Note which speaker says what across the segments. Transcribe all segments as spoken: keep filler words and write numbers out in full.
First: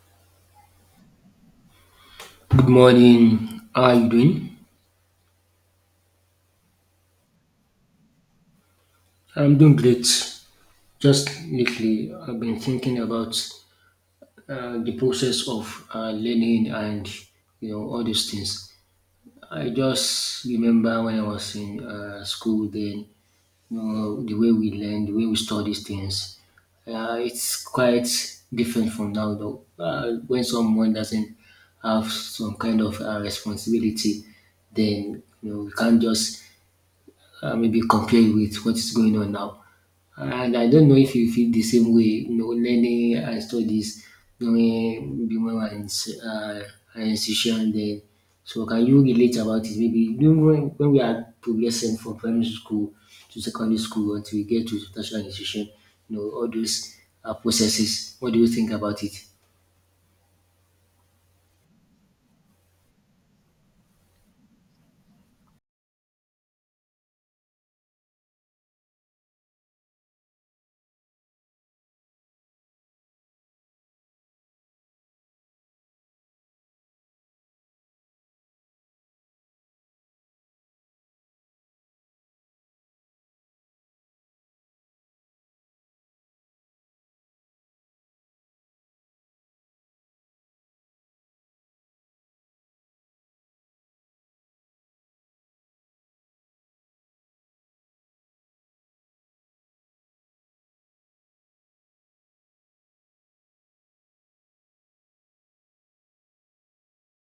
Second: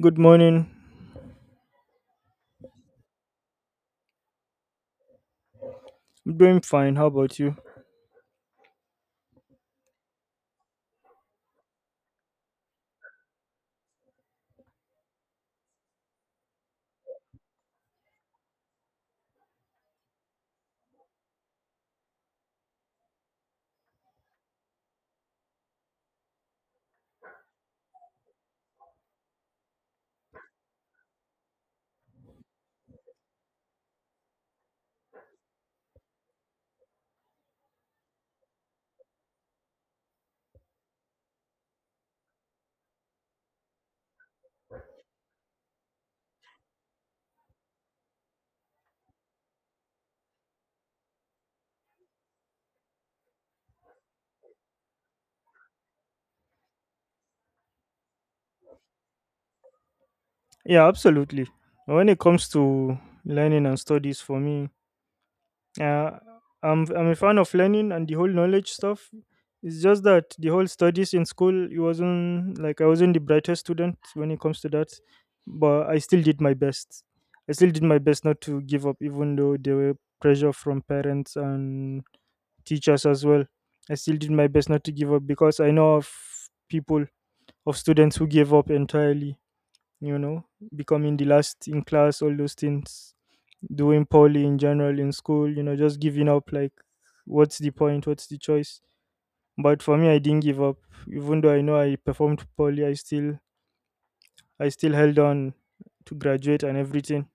Speaker 1: Good morning.
Speaker 2: Good morning. How are you doing?
Speaker 1: I'm doing fine. How about you?
Speaker 2: I'm doing great. Just lately, I've been thinking about uh, the process of uh, learning and you know all these things. I just remember when I was in uh, school then, you know, the way we learn, the way we study things, uh, it's quite different from now though. Uh, when someone doesn't have some kind of uh, responsibility, then you know, you can't just uh, maybe compare it with what is going on now. And I don't know if you feel the same way, you know, learning and studies during maybe when we are in s- uh, higher institution. Then, so can you relate about it? Maybe during when, when we are progressing from primary school to secondary school until we get to tertiary institution, you know, all those uh, processes. What do you think about it?
Speaker 1: Yeah, absolutely. When it comes to learning and studies for me, uh, I'm I'm a fan of learning and the whole knowledge stuff. It's just that the whole studies in school, it wasn't like I wasn't the brightest student when it comes to that, but I still did my best. I still did my best not to give up, even though there were pressure from parents and teachers as well. I still did my best not to give up because I know of people, of students who gave up entirely, you know, becoming the last in class, all those things, doing poorly in general in school, you know, just giving up like, what's the point? What's the choice? But for me, I didn't give up. Even though I know I performed poorly, I still, I still held on to graduate and everything.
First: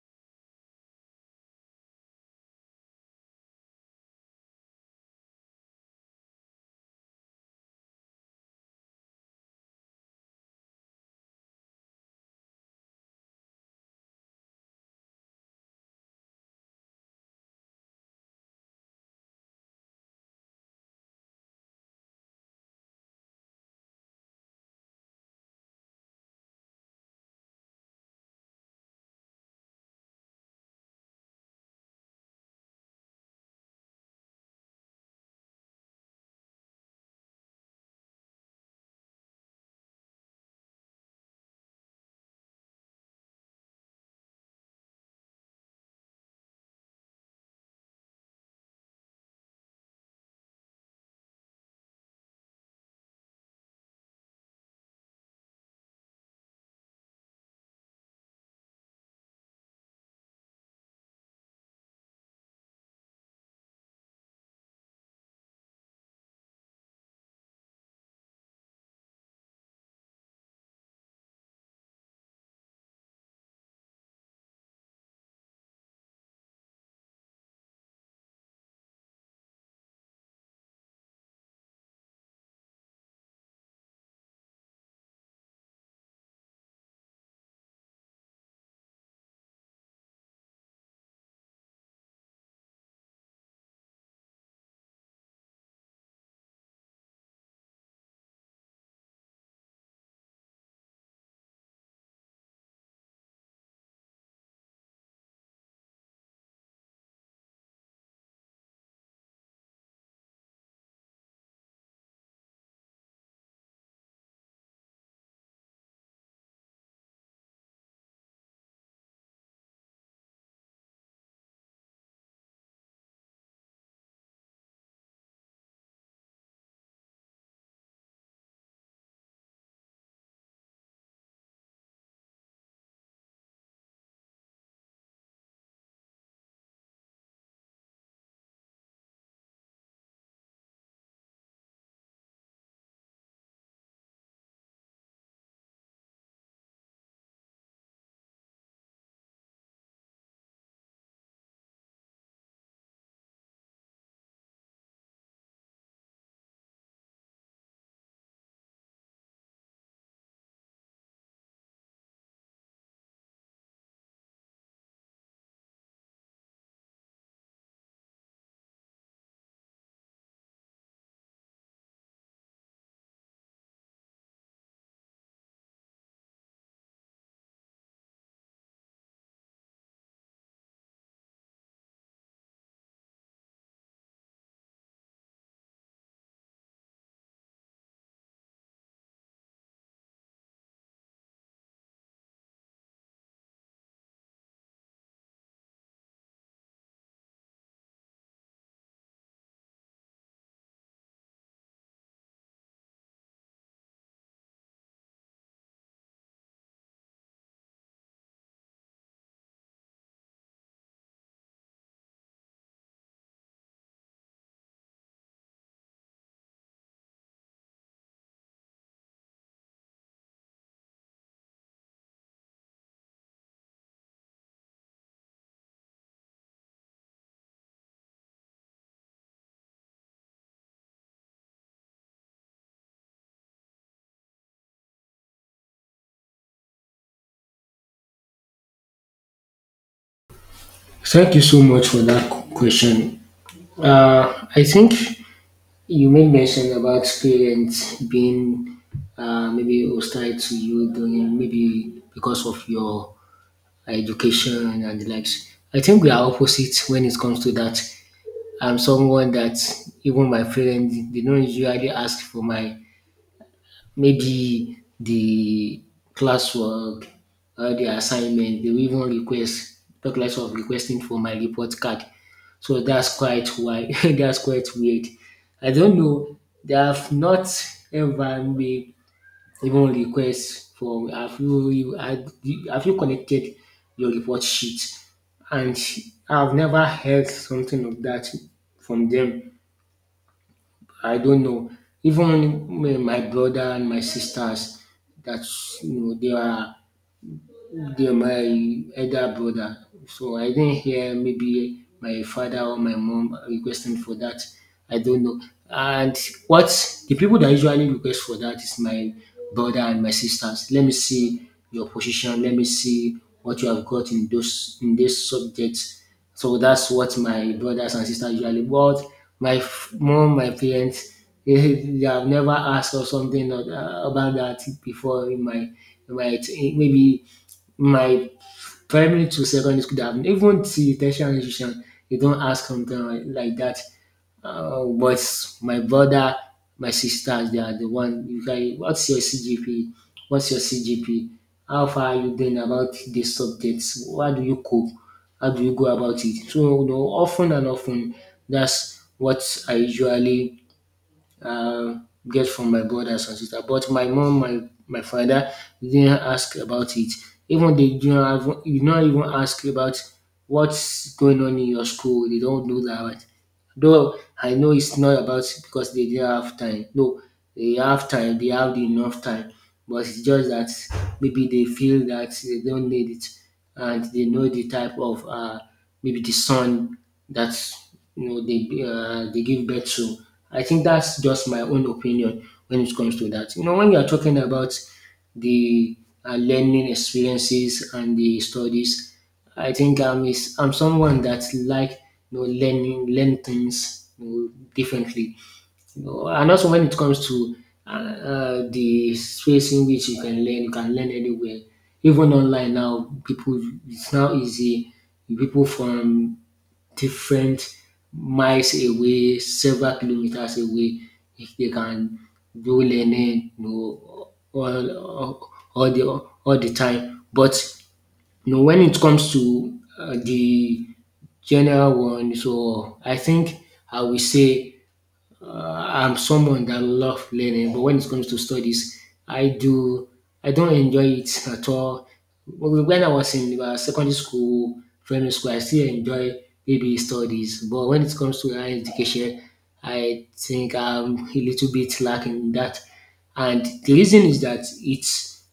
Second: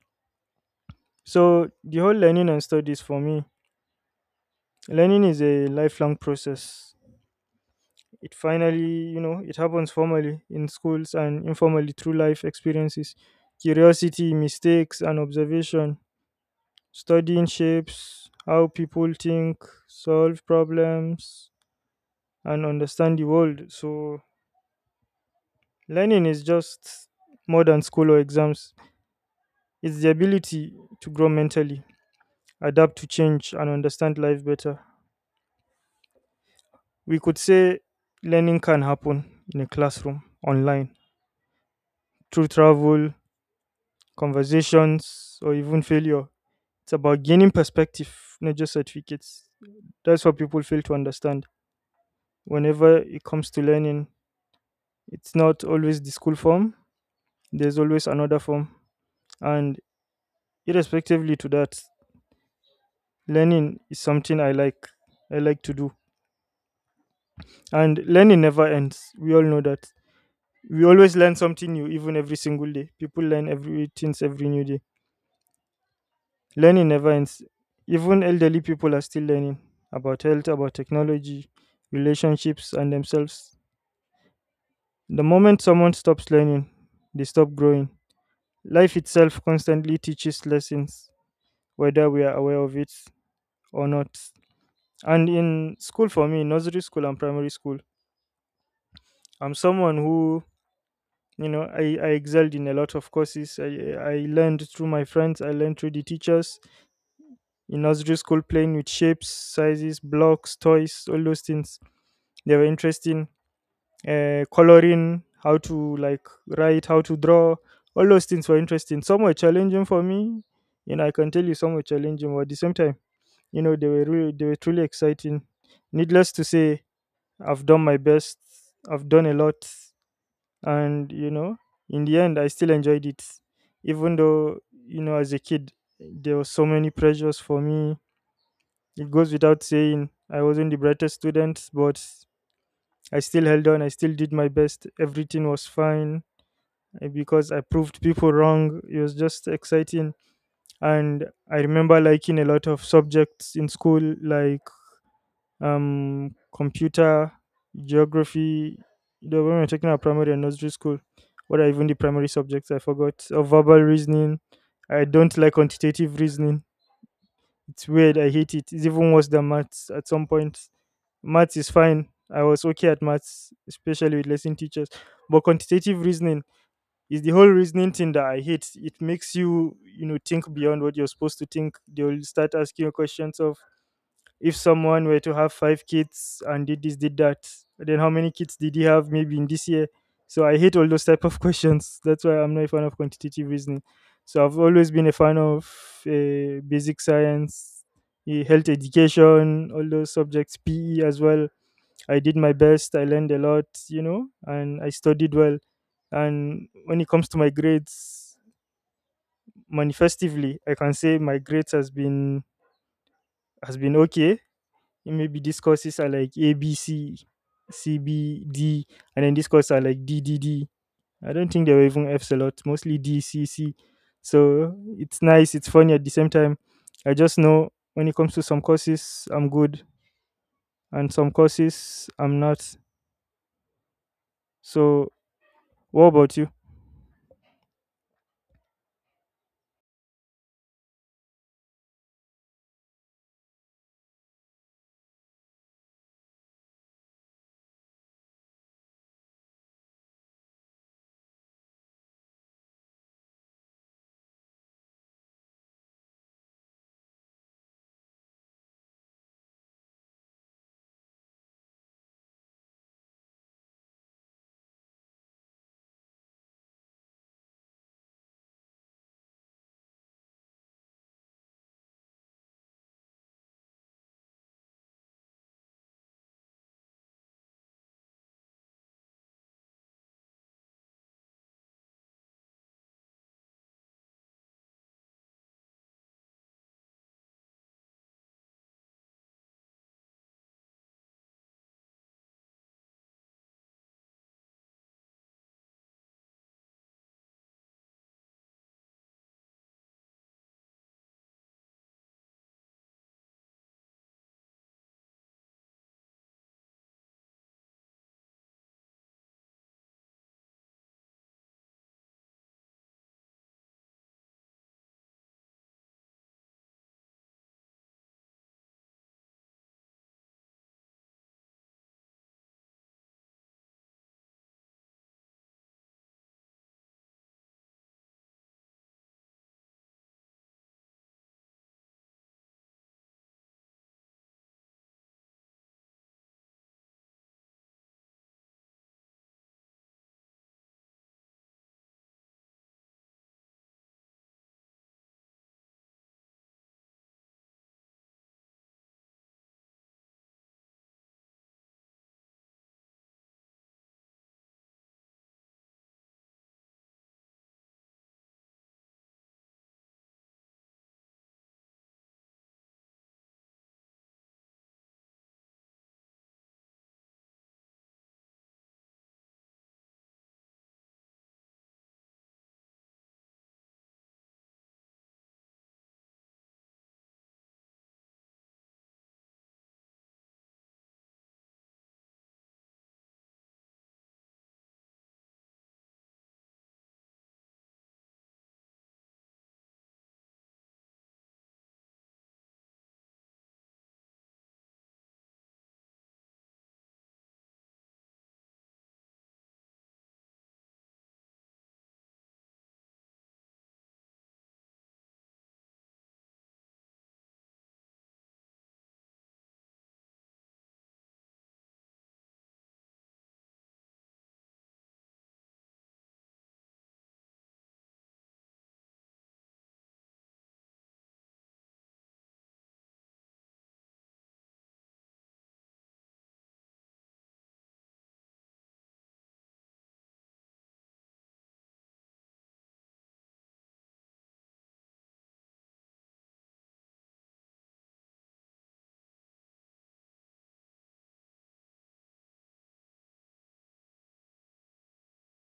Speaker 1: So the whole learning and studies for me, learning is a lifelong process. It finally, you know, it happens formally in schools and informally through life experiences, curiosity, mistakes, and observation. Studying shapes how people think, solve problems, and understand the world. So, learning is just more than school or exams, it's the ability to grow mentally, adapt to change, and understand life better. We could say learning can happen in a classroom, online, through travel, conversations, or even failure. It's about gaining perspective, not just certificates. That's what people fail to understand. Whenever it comes to learning, it's not always the school form, there's always another form. And irrespectively to that, learning is something I like. I like to do. And learning never ends. We all know that. We always learn something new, even every single day. People learn everything every new day. Learning never ends. Even elderly people are still learning about health, about technology, relationships, and themselves. The moment someone stops learning, they stop growing. Life itself constantly teaches lessons, whether we are aware of it or not. And in school, for me, nursery school and primary school, I'm someone who, you know, I, I excelled in a lot of courses. I, I learned through my friends, I learned through the teachers in nursery school, playing with shapes, sizes, blocks, toys, all those things. They were interesting, uh, coloring, how to like write, how to draw. All those things were interesting. Some were challenging for me. You know, I can tell you some were challenging, but at the same time, you know, they were really they were truly exciting. Needless to say, I've done my best. I've done a lot. And you know, in the end, I still enjoyed it. Even though, you know, as a kid, there were so many pressures for me. It goes without saying I wasn't the brightest student, but I still held on. I still did my best. Everything was fine, uh, because I proved people wrong. It was just exciting. And I remember liking a lot of subjects in school, like um, computer, geography. You know, when we were talking about primary and nursery school, what are even the primary subjects? I forgot. Or verbal reasoning. I don't like quantitative reasoning. It's weird. I hate it. It's even worse than maths at some point. Maths is fine. I was okay at maths, especially with lesson teachers. But quantitative reasoning is the whole reasoning thing that I hate. It makes you, you know, think beyond what you're supposed to think. They'll start asking you questions of if someone were to have five kids and did this, did that, then how many kids did he have maybe in this year? So I hate all those type of questions. That's why I'm not a fan of quantitative reasoning. So I've always been a fan of uh, basic science, eh, health education, all those subjects, P E as well. I did my best. I learned a lot, you know, and I studied well. And when it comes to my grades, manifestively, I can say my grades has been has been okay. Maybe these courses are like A, B, C, C, B, D, and then these courses are like D, D, D. I don't think they were even Fs a lot, mostly D, C, C. So it's nice. It's funny at the same time. I just know when it comes to some courses, I'm good, and some courses, I'm not. So what about you?
Speaker 2: Thank you so much for that question. Uh, I think you made mention about parents being uh, maybe hostile to you during maybe because of your education and the likes. I think we are opposite when it comes to that. I'm someone that even my parents they don't usually ask for my maybe the classwork, uh, the assignment, they will even request, talk less of requesting for my report card. So that's quite why that's quite weird. I don't know. They have not ever made even request for have you you- had- have you connected your report sheet? And I've never heard something of that from them. I don't know. Even um, my brother and my sisters, that's you know, they are the my elder brother. So I didn't hear maybe my father or my mom requesting for that. I don't know. And what the people that usually request for that is my brother and my sisters. Let me see your position. Let me see what you have got in those in this subject. So that's what my brothers and sisters usually. But my f- mom, my parents, they have never asked or something or- about that before in my in my maybe my primary to secondary school that happened. Even till tertiary institution, they don't ask something like like that. Uh, but my brother, my sisters, they are the one. You guys, what's your C G P? What's your C G P? How far are you doing about the subjects? What do you cope? How do you go about it? So, you know, often and often, that's what I usually uh, get from my brothers and sisters. But my mom, my my father didn't ask about it. Even they do not have, you not even ask about what's going on in your school. They don't do that. Though I know it's not about because they didn't have time. No, they have time. They have enough time, but it's just that maybe they feel that they don't need it and they know the type of uh, maybe the son that you know they uh, they give birth to. I think that's just my own opinion when it comes to that. You know, when you are talking about the uh, learning experiences and the studies, I think I'm is I'm someone that like you know learning learn things you know, differently no, and also when it comes to uh, uh, the space in which you can learn, you can learn anywhere. Even online now, people it's now easy. People from different miles away, several kilometers away, if they can do learning, you know, all, all, all the all the time. But you know, when it comes to uh, the general one, so I think I will say uh, I'm someone that love learning, but when it comes to studies, I do I don't enjoy it at all. Wh- When I was in uh, secondary school, primary school, I still enjoy maybe studies, but when it comes to higher education, I think I'm a little bit lacking in that. And the reason is that it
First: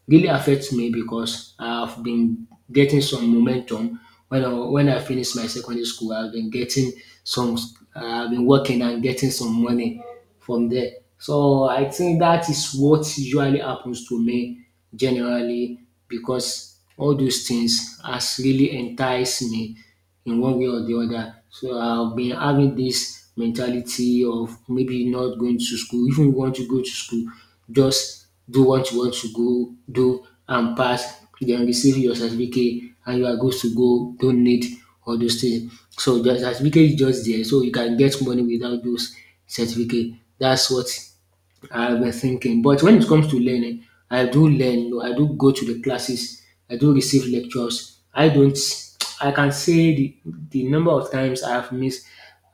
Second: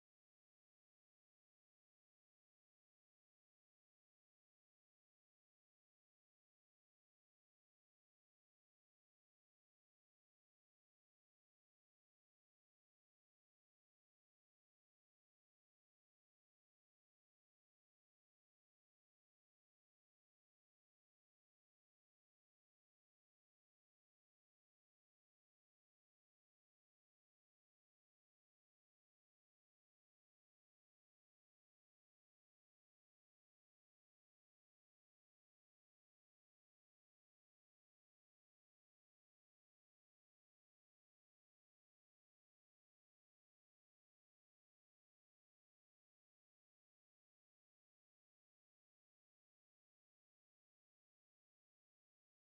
Speaker 2: really affects me because I've been getting some momentum when I, when I finished my secondary school. I've been getting some, I've been working and getting some money from there. So I think that is what usually happens to me generally because all those things has really enticed me in one way or the other. So I've been having this mentality of maybe not going to school. If you want to go to school, just do what you want to go do and pass, then receive your certificate and you are good to go. Don't need all those things. So the certificate is just there. So you can get money without those certificate. That's what I were thinking. But when it comes to learning, I do learn. You know, I do go to the classes. I do receive lectures. I don't. I can say the, the number of times I have missed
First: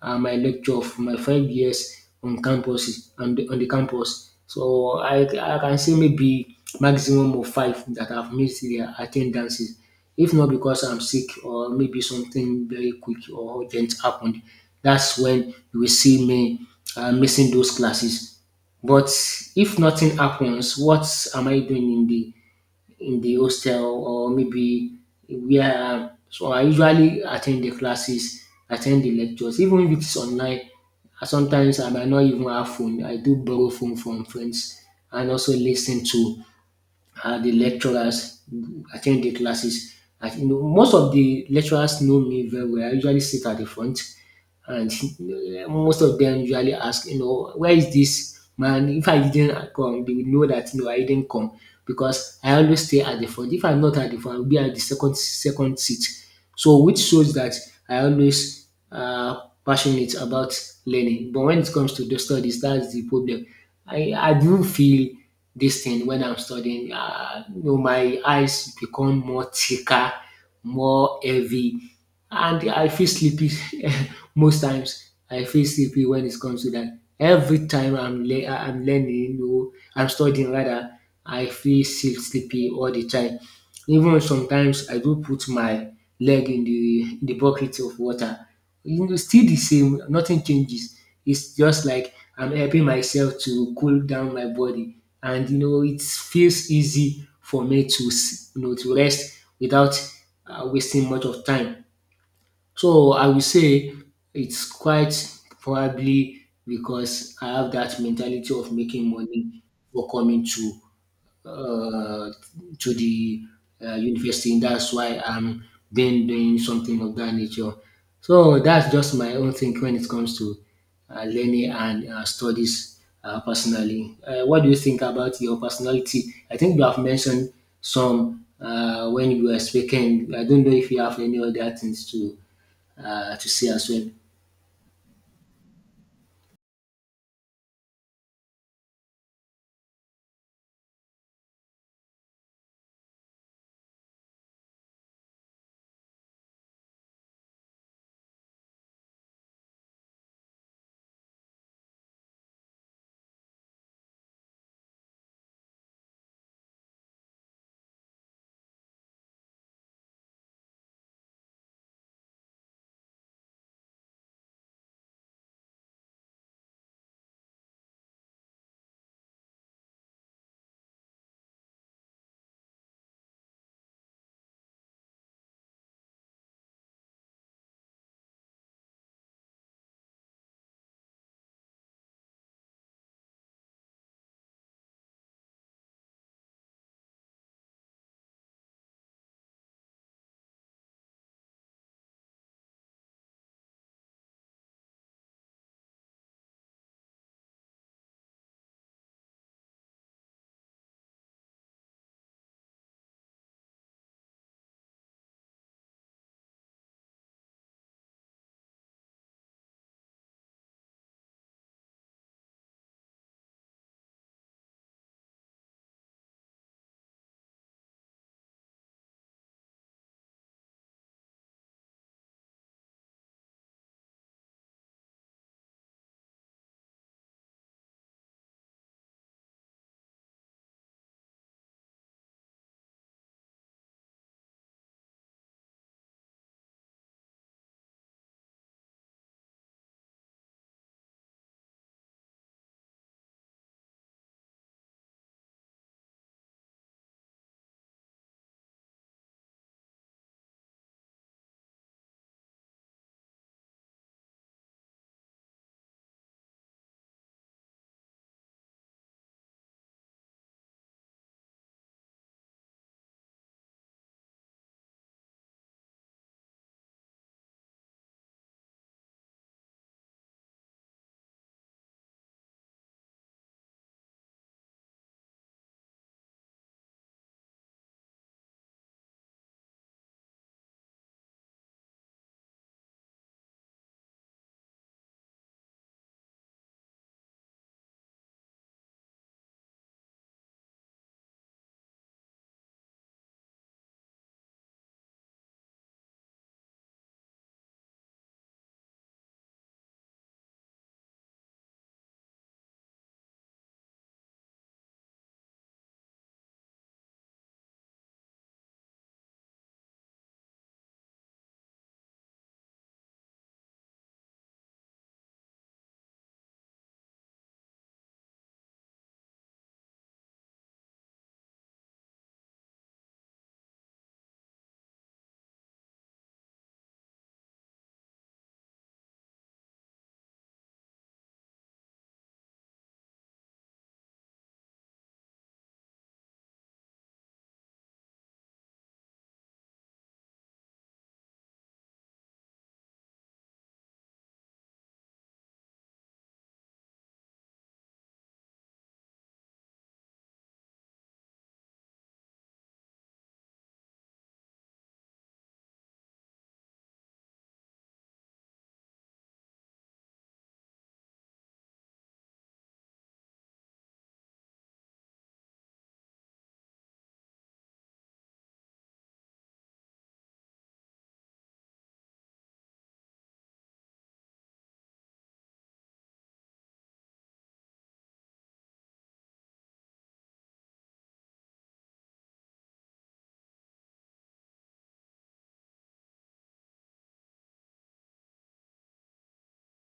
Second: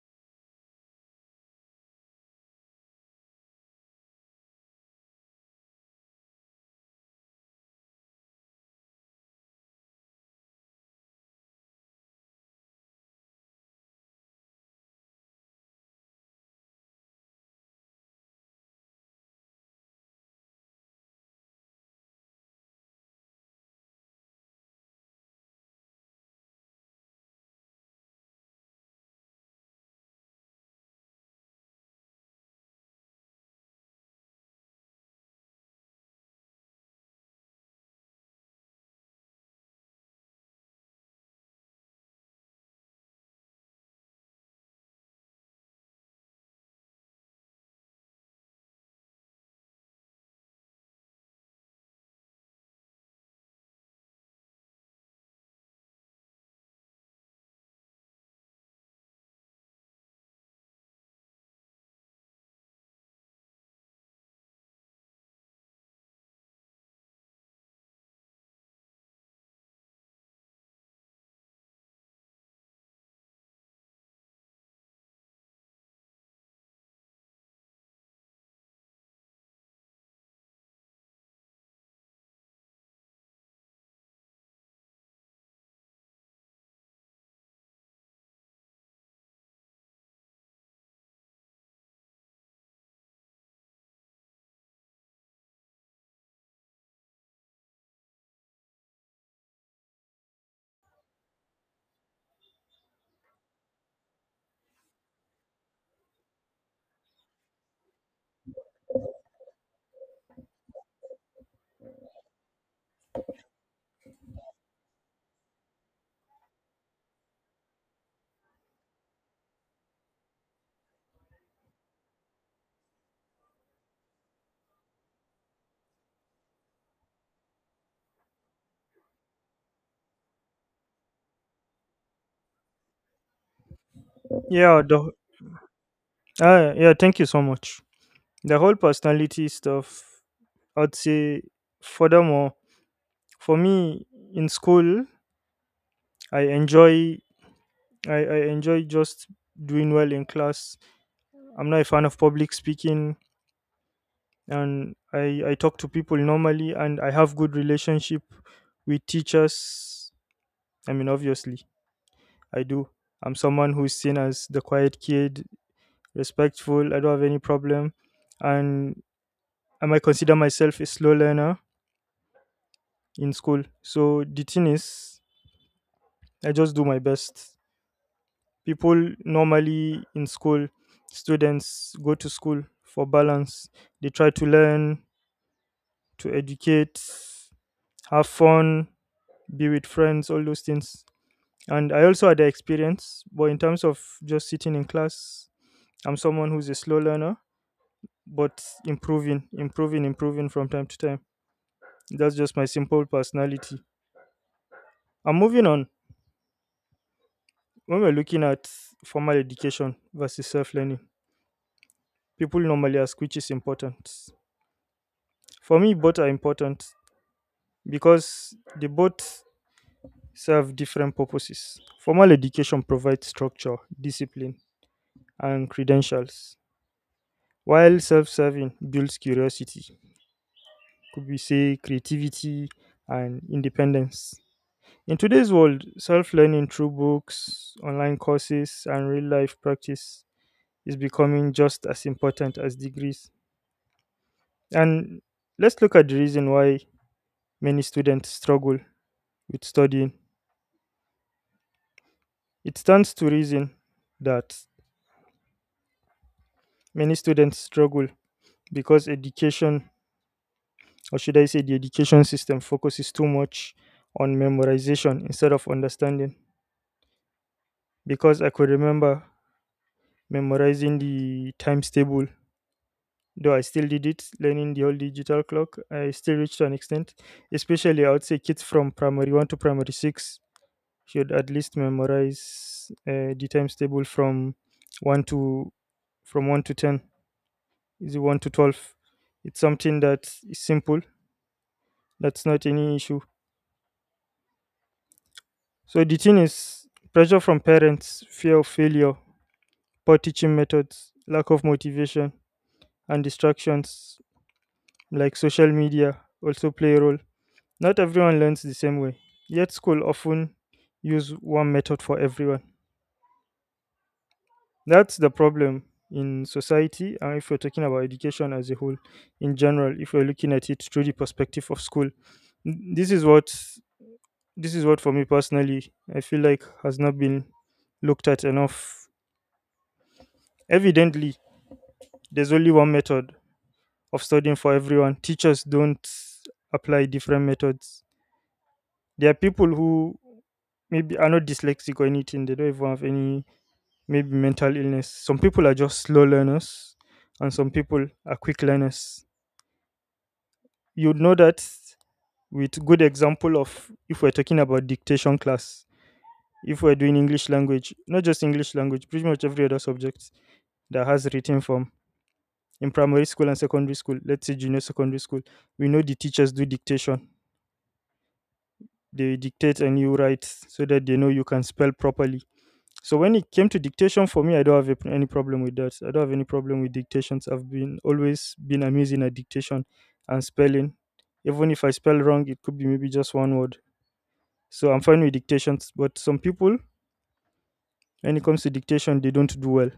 Speaker 2: uh, my lecture of my five years on campus on the, on the campus. So I, I can say maybe maximum of five that I've missed their attendances. If not because I'm sick or maybe something very quick or urgent happened, that's when you will see me uh, missing those classes. But if nothing happens, what am I doing in the in the hostel or maybe where? So I usually attend the classes, attend the lectures, even if it's online. uh, Sometimes I might not even have phone. I do borrow phone from friends and also listen to uh, the lecturers, attend the classes. I, you know, most of the lecturers know me very well. I usually sit at the front and most of them usually ask, you know, where is this man? If I didn't come, they would know that no, I didn't come because I always stay at the front. If I'm not at the front, I'll be at the second second seat. So which shows that I always uh, passionate about learning. But when it comes to the studies, that's the problem. I, I do feel this thing when I'm studying. Uh, you know, my eyes become more thicker, more heavy and I feel sleepy most times. I feel sleepy when it comes to that. Every time I'm le- I'm learning or I'm studying rather, I feel still sleepy all the time. Even sometimes I do put my leg in the in the bucket of water. You know, still the same. Nothing changes. It's just like I'm helping myself to cool down my body, and you know it feels easy for me to s- you know to rest without uh, wasting much of time. So I will say it's quite probably because I have that mentality of making money before coming to uh, to the uh, university. And that's why I'm been doing something of that nature. So that's just my own thing when it comes to uh, learning and uh, studies uh, personally. Uh, what do you think about your personality? I think you have mentioned some uh, when you were speaking. I don't know if you have any other things to uh, to say as well.
Speaker 1: Yeah, the Ah, yeah, thank you so much. The whole personality stuff, I'd say, furthermore, for me in school, I enjoy, I, I enjoy just doing well in class. I'm not a fan of public speaking, and I, I talk to people normally, and I have good relationship with teachers. I mean, obviously, I do. I'm someone who's seen as the quiet kid, respectful. I don't have any problem, and I might consider myself a slow learner in school. So the thing is, I just do my best. People normally in school, students go to school for balance. They try to learn, to educate, have fun, be with friends, all those things. And I also had the experience, but in terms of just sitting in class, I'm someone who's a slow learner, but improving, improving, improving from time to time. That's just my simple personality. I'm moving on when we're looking at formal education versus self learning, people normally ask which is important. For me, both are important because they both serve different purposes. Formal education provides structure, discipline, and credentials, while self serving builds curiosity, could we say creativity and independence. In today's world, self learning through books, online courses, and real life practice is becoming just as important as degrees. And let's look at the reason why many students struggle with studying. It stands to reason that many students struggle because education, or should I say, the education system focuses too much on memorization instead of understanding. Because I could remember memorizing the times table, though I still did it, learning the whole digital clock. I still reached to an extent, especially I would say kids from primary one to primary six should at least memorize uh, the times table from one to from one to ten, is one to twelve. It's something that is simple. That's not any issue. So the thing is, pressure from parents, fear of failure, poor teaching methods, lack of motivation, and distractions like social media also play a role. Not everyone learns the same way, yet school often use one method for everyone. That's the problem in society. And if you're talking about education as a whole in general, if you're looking at it through the perspective of school, N- this is what this is what for me personally I feel like has not been looked at enough. Evidently, there's only one method of studying for everyone. Teachers don't apply different methods. There are people who maybe are not dyslexic or anything. They don't even have any maybe mental illness. Some people are just slow learners, and some people are quick learners. You'd know that with good example of if we're talking about dictation class, if we're doing English language, not just English language, pretty much every other subject, that has written form. In primary school and secondary school, let's say junior secondary school, we know the teachers do dictation. They dictate and you write so that they know you can spell properly. So when it came to dictation for me, I don't have any problem with that. I don't have any problem with dictations. I've been always been amazing at dictation and spelling. Even if I spell wrong, it could be maybe just one word. So I'm fine with dictations. But some people, when it comes to dictation, they don't do well.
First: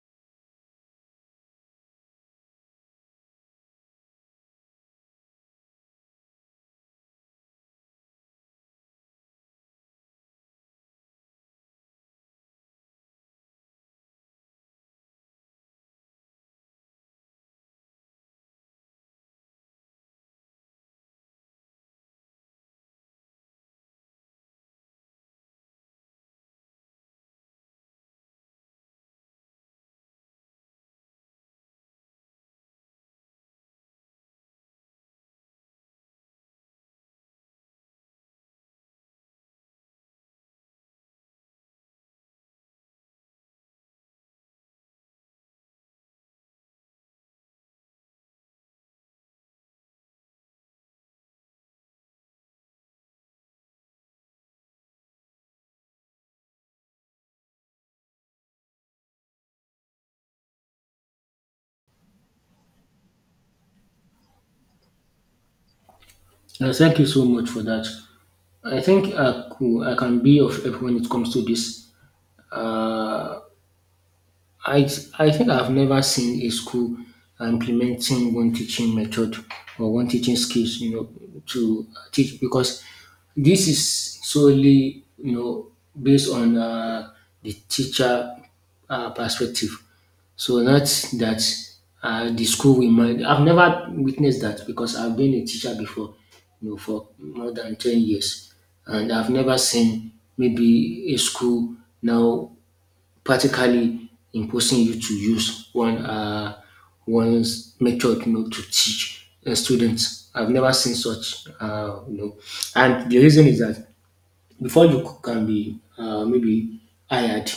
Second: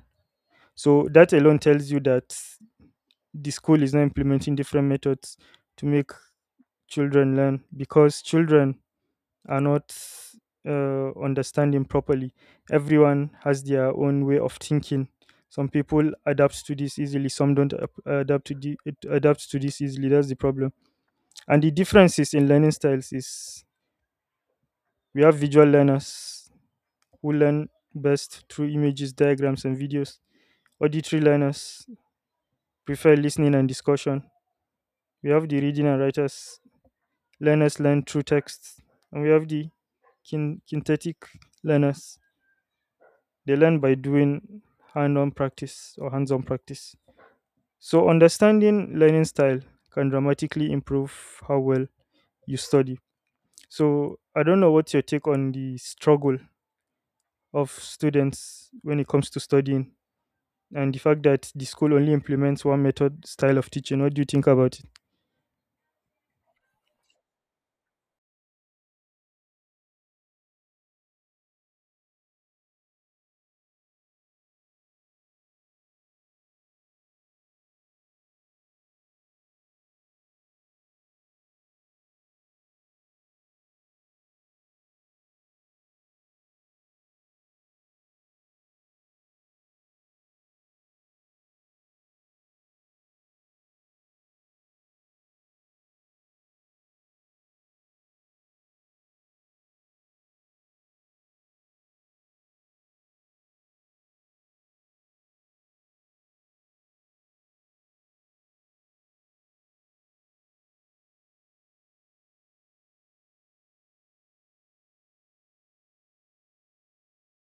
Speaker 1: So that alone tells you that the school is not implementing different methods to make children learn because children are not uh, understanding properly. Everyone has their own way of thinking. Some people adapt to this easily. Some don't ap- adapt to the, it- adapt to this easily. That's the problem. And the differences in learning styles is, we have visual learners who learn best through images, diagrams, and videos. Auditory learners prefer listening and discussion. We have the reading and writers. Learners learn through texts, and we have the kin- kinetic learners. They learn by doing hand-on practice or hands-on practice. So understanding learning style can dramatically improve how well you study. So I don't know what's your take on the struggle of students when it comes to studying and the fact that the school only implements one method style of teaching. What do you think about it?
Speaker 2: Uh, thank you so much for that. I think I, could, I can be of help when it comes to this. I, I think I've never seen a school implementing one teaching method or one teaching skills, you know, to teach because this is solely, you know, based on uh, the teacher uh, perspective. So that's that uh, the school will mind. I've never witnessed that because I've been a teacher before, you know, for more than ten years. And I've never seen maybe a school now practically imposing you to use one uh, one's method you know, to teach the students. I've never seen such, uh, you know. And the reason is that before you c- can be uh, maybe hired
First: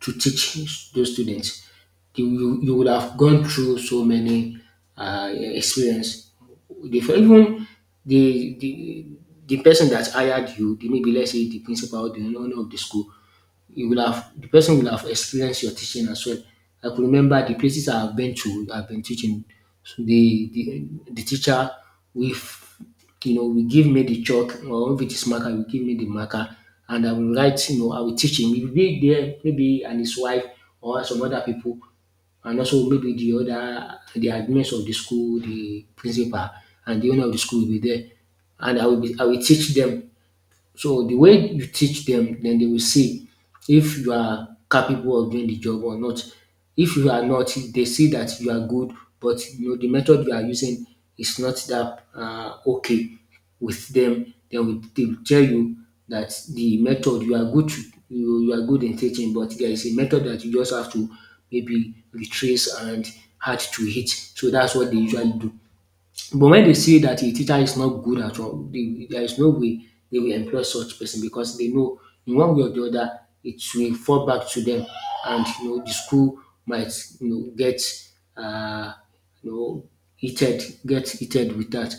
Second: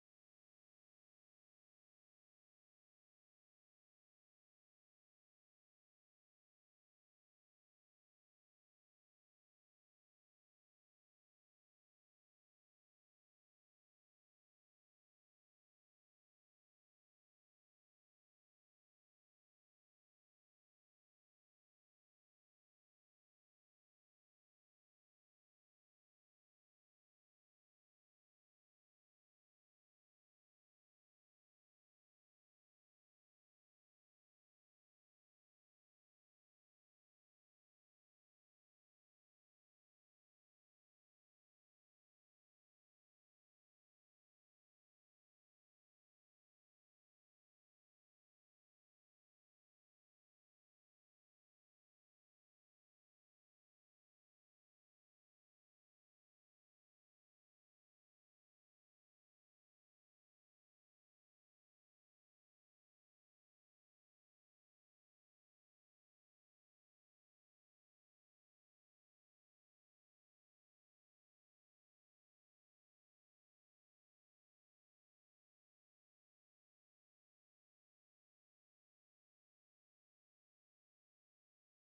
Speaker 2: to teach those students, you, you, you would have gone through so many uh, experience. The- for Even the, the the person that hired you, the- maybe let's say the principal, the owner of the school, you will have the person will have experienced your teaching as well. I could remember the places I've been to, I've been teaching. So the the, the teacher we you know will give me the chalk or if it is marker, will give me the marker and I will write, you know, I will teach him. He will be there, maybe and his wife or some other people and also maybe the other the admins of the school, the principal and the owner of the school will be there. And I will be, I will teach them so the way you teach them, then they will see if you are capable of doing the job or not. If you are not, they see that you are good, but you know the method you are using is not that uh, okay with them. They will, they will tell you that the method you are good to, you, you are good in teaching, but there is a method that you just have to maybe retrace and add to it. So that's what they usually do. But when they see that a teacher is not good at all, they, there is no way they will employ such person because they know in one way or the other it will fall back to them, and you know the school might you know get uh, you know heated, get heated with that.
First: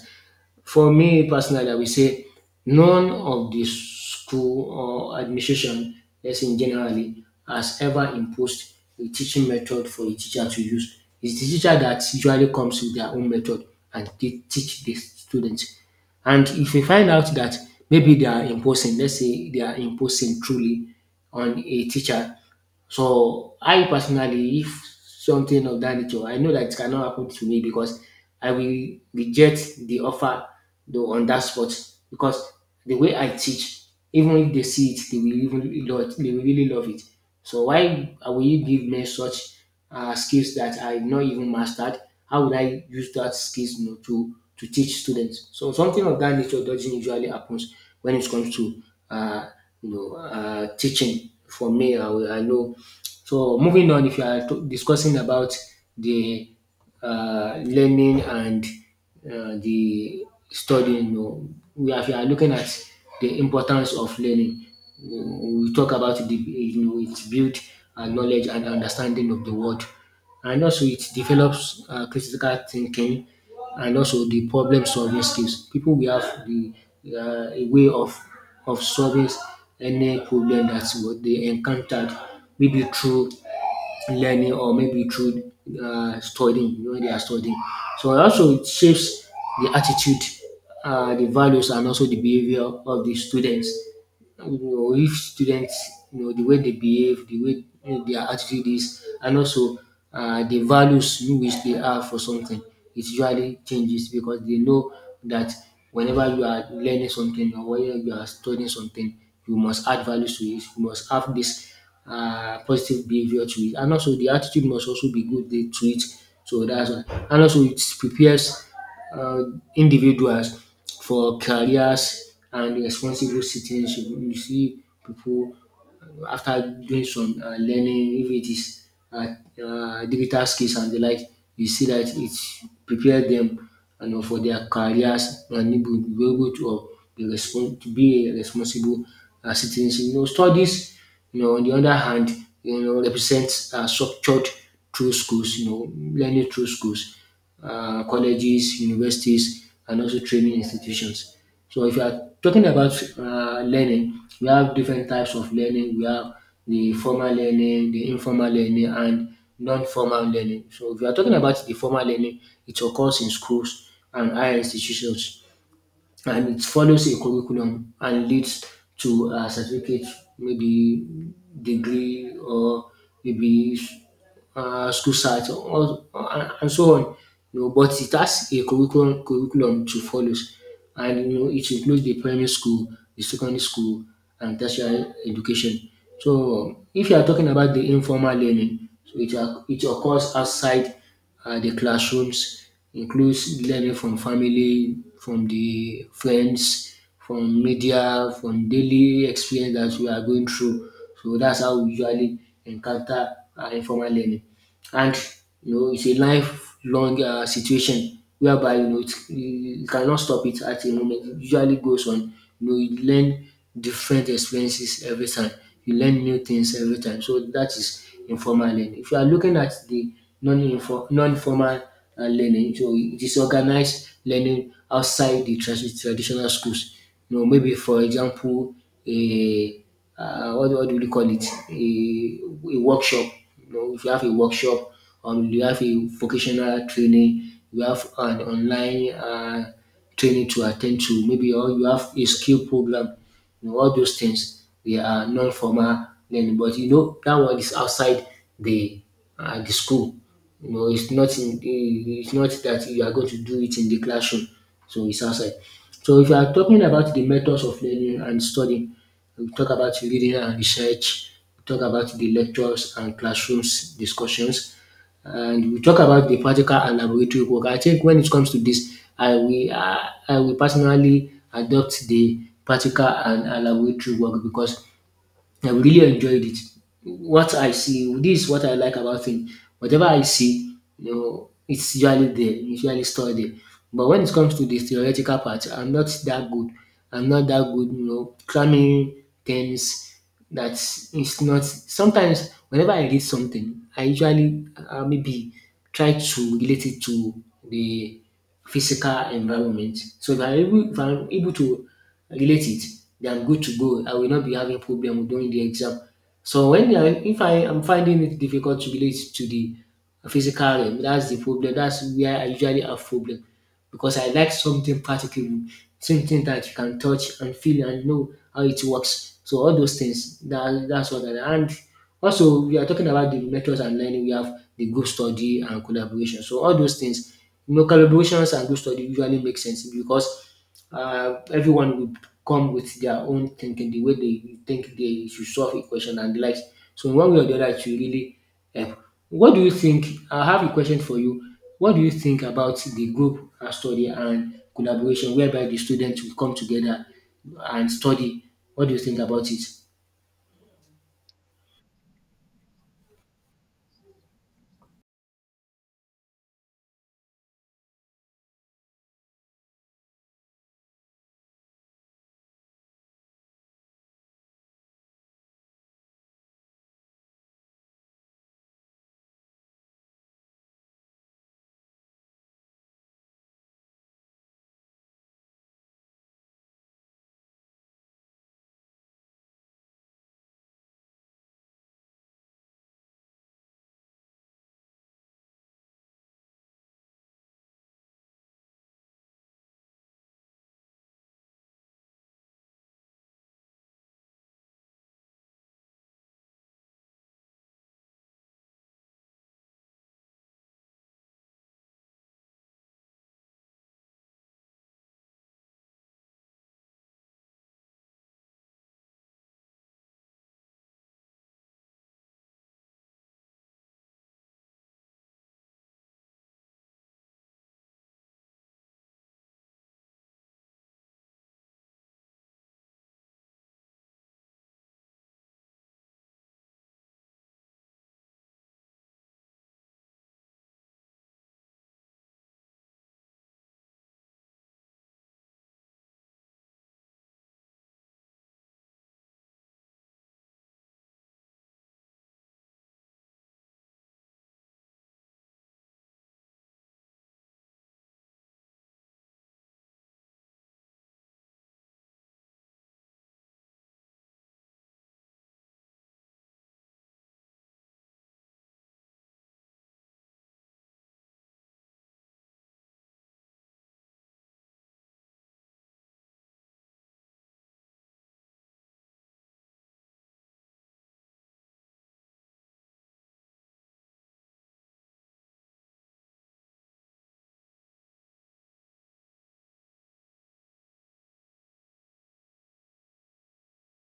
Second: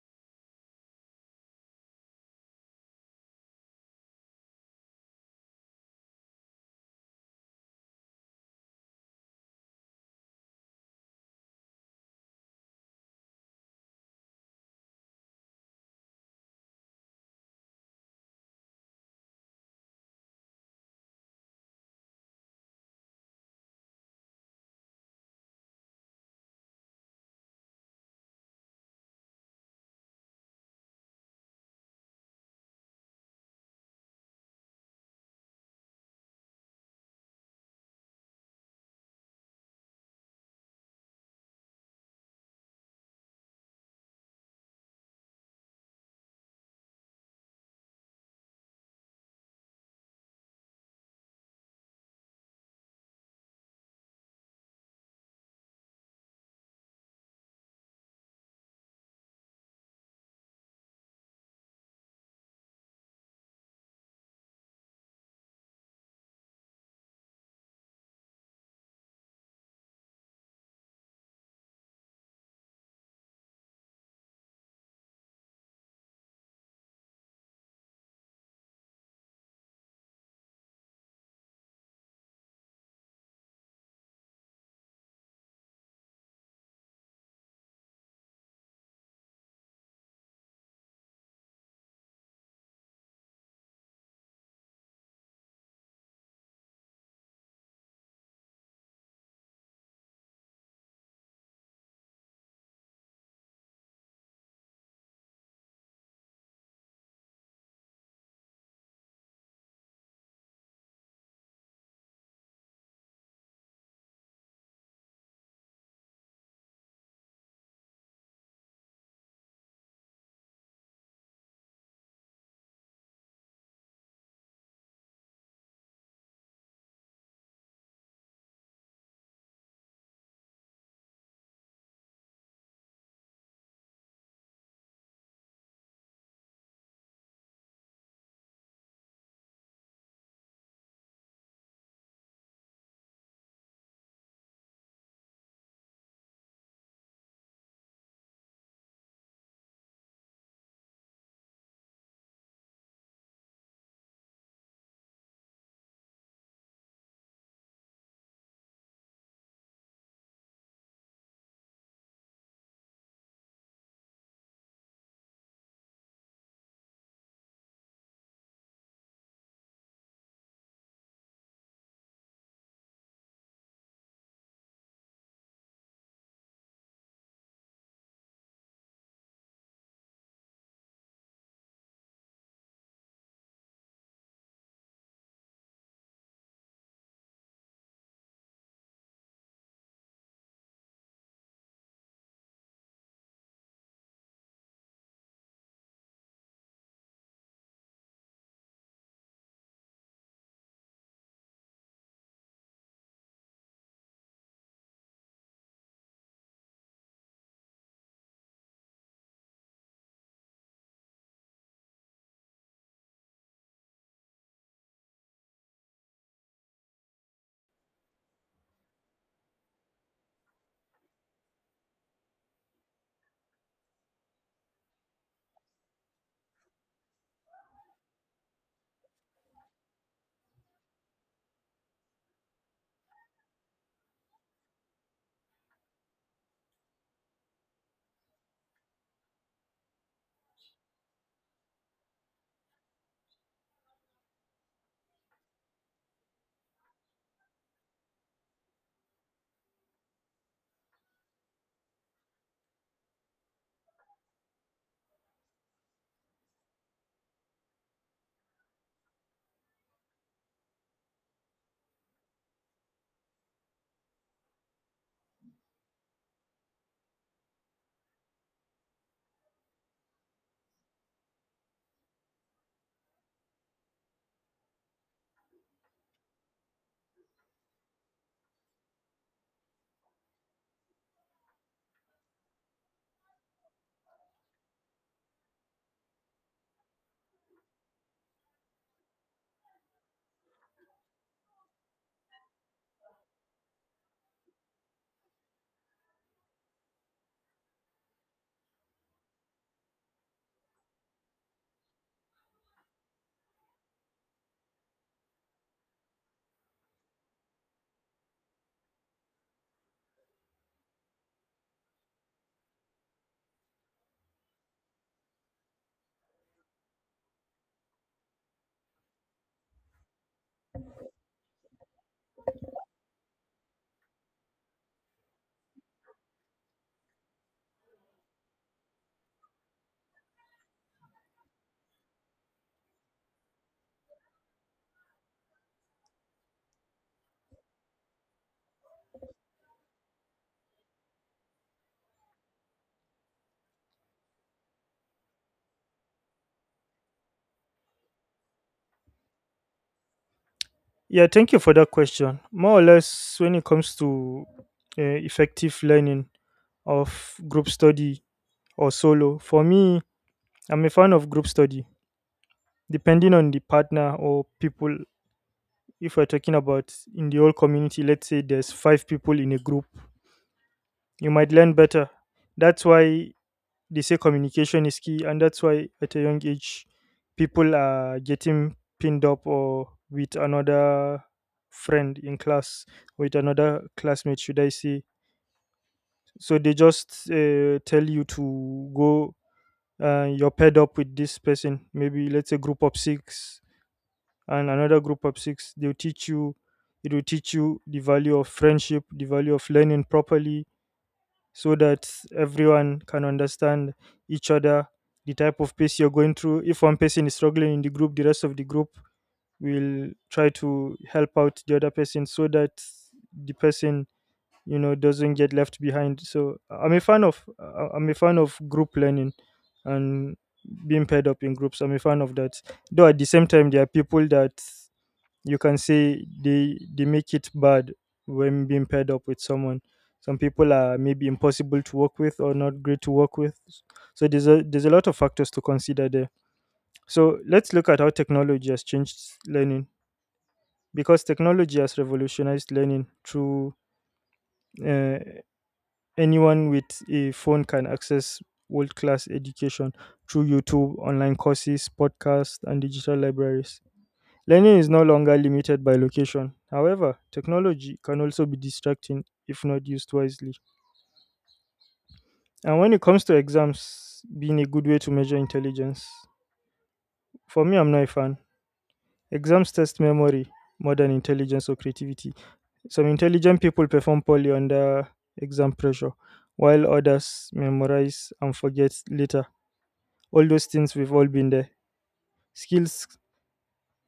Speaker 2: For me personally, I will say none of the school or administration, let's in generally, has ever imposed a teaching method for a teacher to use. It's the teacher that usually comes with their own method and they teach the students. And if we find out that maybe they are imposing, let's say they are imposing truly on a teacher. So I personally, if something of that nature, I know that it cannot happen to me because I will reject the offer though on that spot because the way I teach, even if they see it, they will even love it, they will really love it. So why will you give me such uh, skills that I've not even mastered? How would I use that skills you know, to to teach students? So something of that nature doesn't usually happens when it comes to uh, you know uh, teaching. For me, I, will- I know. So moving on, if you are to- discussing about the uh, learning and uh, the studying. You know, we are, we are looking at the importance of learning. You know, we talk about the you know it builds uh, knowledge and understanding of the world, and also it develops uh, critical thinking and also the problem solving skills. People will have the uh, a way of of solving any problem that's what they encountered, maybe through learning or maybe through uh, studying, you know, they are studying. So also it shapes the attitude, uh, the values, and also the behavior of the students. You know, if students you know the way they behave, the way, you know, their attitude is, and also uh, the values in which they have for something, it usually changes because they know that whenever you are learning something or whenever you are studying something, you must add values to it, you must have this uh, positive behavior to it, and also the attitude must also be good to it. So that's why. And also it prepares uh, individuals for careers and responsible citizenship. You see people uh, after doing some uh, learning, if it is uh, uh, digital skills and the like, you see that it prepare them, you know, for their careers, and they will be able to, uh, be, respons- to be a responsible uh, citizen. You know, studies, you know, on the other hand, you know, represents uh, structured through schools, you know, learning through schools, uh, colleges, universities, and also training institutions. So if you are talking about uh, learning, we have different types of learning. We have the formal learning, the informal learning, and non-formal learning. So if you are talking about the formal learning, it occurs in schools and higher institutions, and it follows a curriculum and leads to a certificate, maybe degree, or maybe uh, school site or, or- and so on. You know, but it has a curriculum curriculum to follow, and you know it includes the primary school, the secondary school, and tertiary education. So if you are talking about the informal learning, so it, oc- it occurs outside uh, the classrooms, includes learning from family, from the friends, from media, from daily experience that we are going through. So that's how we usually encounter uh, informal learning, and you know it's a lifelong uh, situation whereby, you know, it, you cannot stop it at a moment. It usually goes on. You know, you learn different experiences every time. You learn new things every time. So that is informal learning. If you are looking at the non-inform, non-formal uh, learning, so it is organized learning outside the tradi- traditional schools. You know, maybe for example, a uh, what, what do you call it? A, a workshop. You know, if you have a workshop, um, you have a vocational training, you have an online uh, training to attend to, maybe, or you have a skill program. You know, all those things they are non-formal learning, but you know that one is outside the uh, the school. You know, it's not in, it's not that you are going to do it in the classroom, so it's outside. So if you are talking about the methods of learning and studying, we talk about reading and research, we talk about the lectures and classrooms discussions, and we talk about the practical and laboratory work. I think when it comes to this, I will I, I will personally adopt the practical and, and laboratory work because I really enjoyed it. What I see, this is what I like about film. Whatever I see, you know, it's usually there, it's usually stored there. But when it comes to the theoretical part, I'm not that good. I'm not that good, you know, cramming things that is not. Sometimes, whenever I read something, I usually uh, maybe try to relate it to the physical environment. So if I'm able, if I'm able to relate it, they are good to go. I will not be having problem during the exam. So when they are, if I am finding it difficult to relate to the physical realm, that's the problem. That's where I usually have problem because I like something practical, something that you can touch and feel and know how it works. So all those things, that, that's what I, and also we are talking about the methods and learning. We have the group study and collaboration. So all those things, you know, collaborations and group study usually make sense because uh, everyone will come with their own thinking, the way they think they should solve a question and the likes. So in one way or the other, it will really help. What do you think? I have a question for you. What do you think about the group uh, study and collaboration, whereby the students will come together and study? What do you think about it?
Speaker 1: Yeah, thank you for that question. More or less, when it comes to uh, effective learning, of group study or solo. For me, I'm a fan of group study, depending on the partner or people. If we're talking about in the whole community, let's say there's five people in a group, you might learn better. That's why they say communication is key, and that's why at a young age, people are getting pinned up or with another friend in class, with another classmate, should I say. So they just uh, tell you to go uh, you're paired up with this person, maybe let's say group of six and another group of six. They'll teach you, it will teach you the value of friendship, the value of learning properly, so that everyone can understand each other, the type of pace you're going through. If one person is struggling in the group, the rest of the group will try to help out the other person so that the person you know doesn't get left behind. So I'm a fan of uh, i'm a fan of group learning and being paired up in groups. I'm a fan of that, though at the same time there are people that you can say they they make it bad when being paired up with someone. Some people are maybe impossible to work with or not great to work with, so there's a there's a lot of factors to consider there. So let's look at how technology has changed learning, because technology has revolutionized learning through uh, anyone with a phone can access world class education through YouTube, online courses, podcasts, and digital libraries. Learning is no longer limited by location. However, technology can also be distracting if not used wisely. And when it comes to exams being a good way to measure intelligence, for me, I'm not a fan. Exams test memory more than intelligence or creativity. Some intelligent people perform poorly under exam pressure, while others memorize and forget later. All those things, we've all been there. Skills,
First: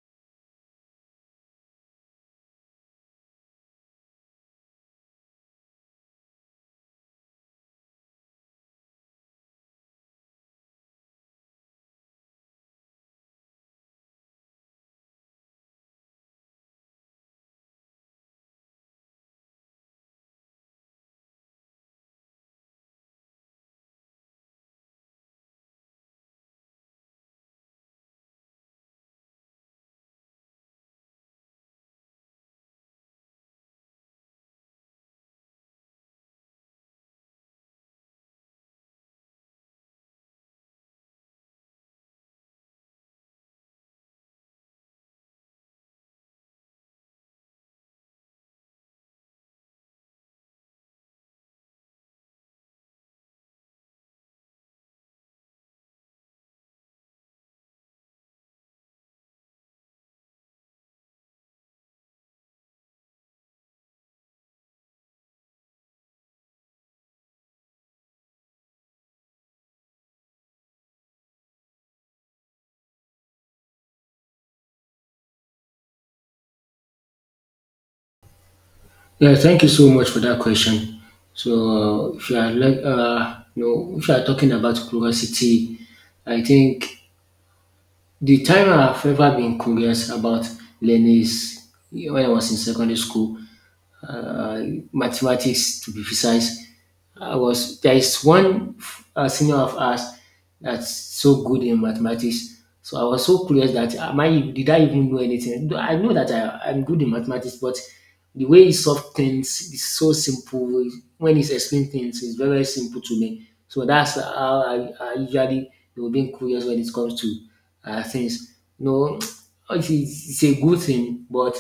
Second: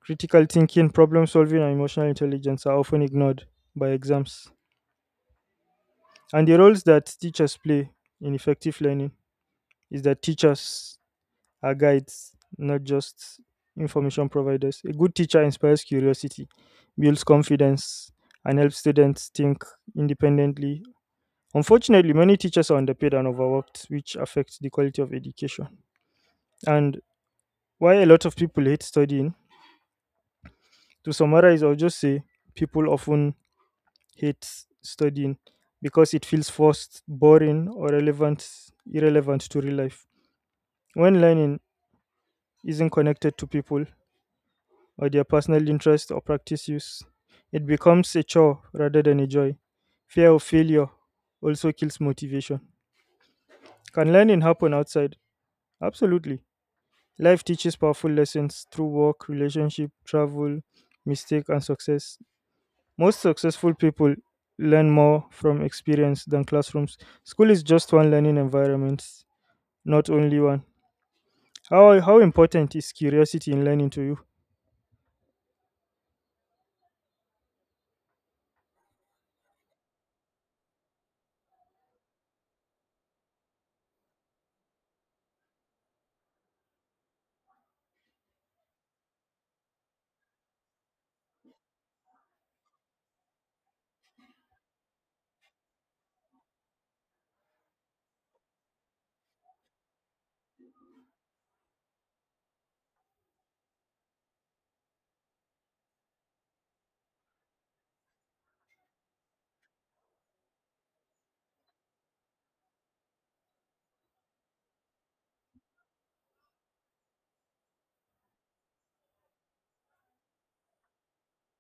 Speaker 1: critical thinking, problem solving, and emotional intelligence are often ignored by exams. And the roles that teachers play in effective learning is that teachers are guides, not just information providers. A good teacher inspires curiosity, builds confidence, and helps students think independently. Unfortunately, many teachers are underpaid and overworked, which affects the quality of education. And why a lot of people hate studying. To summarize, I'll just say people often hate studying because it feels forced, boring, or relevant, irrelevant to real life. When learning isn't connected to people or their personal interest or practice use, it becomes a chore rather than a joy. Fear of failure also kills motivation. Can learning happen outside? Absolutely. Life teaches powerful lessons through work, relationship, travel, mistake, and success. Most successful people learn more from experience than classrooms. School is just one learning environment, not only one. How how important is curiosity in learning to you?
Speaker 2: Yeah, thank you so much for that question. So, uh, if you are like, uh, you know, if you are talking about curiosity, I think the time I've ever been curious about learning is when I was in secondary school, uh, mathematics to be precise. I was there is one uh, senior of ours that's so good in mathematics. So I was so curious that am I, did I even know anything? Though I know that I am good in mathematics, but the way he solved things is so simple. When he's explaining things, it's very, very simple to me. So that's how I, I usually will be curious when it comes to uh, things. No, it's, it's a good thing, but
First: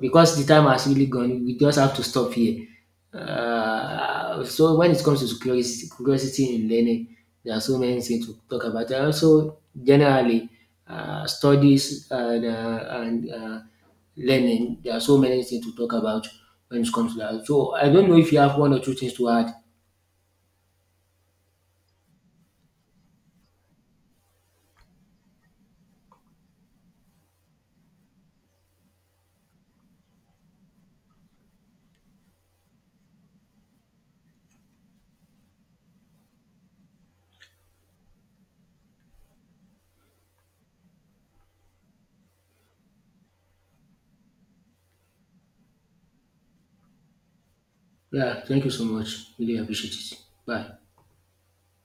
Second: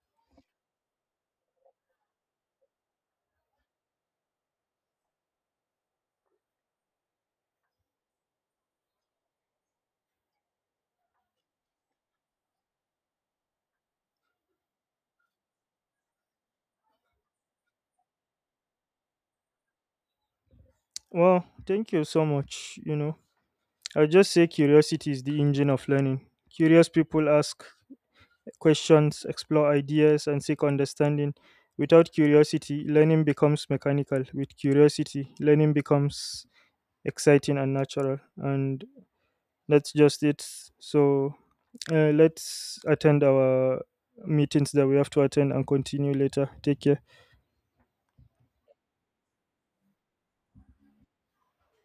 Speaker 2: because the time has really gone, we just have to stop here. Uh, so when it comes to curiosity, curiosity in learning, there are so many things to talk about. And also, generally, uh, studies and, uh, and uh, learning, there are so many things to talk about when it comes to that. So I don't know if you have one or two things to add.
Speaker 1: Well, thank you so much. You know, I just say curiosity is the engine of learning. Curious people ask questions, explore ideas, and seek understanding. Without curiosity, learning becomes mechanical. With curiosity, learning becomes exciting and natural. And that's just it. So uh, let's attend our meetings that we have to attend and continue later. Take care.
Speaker 2: Yeah, thank you so much. Really appreciate it. Bye.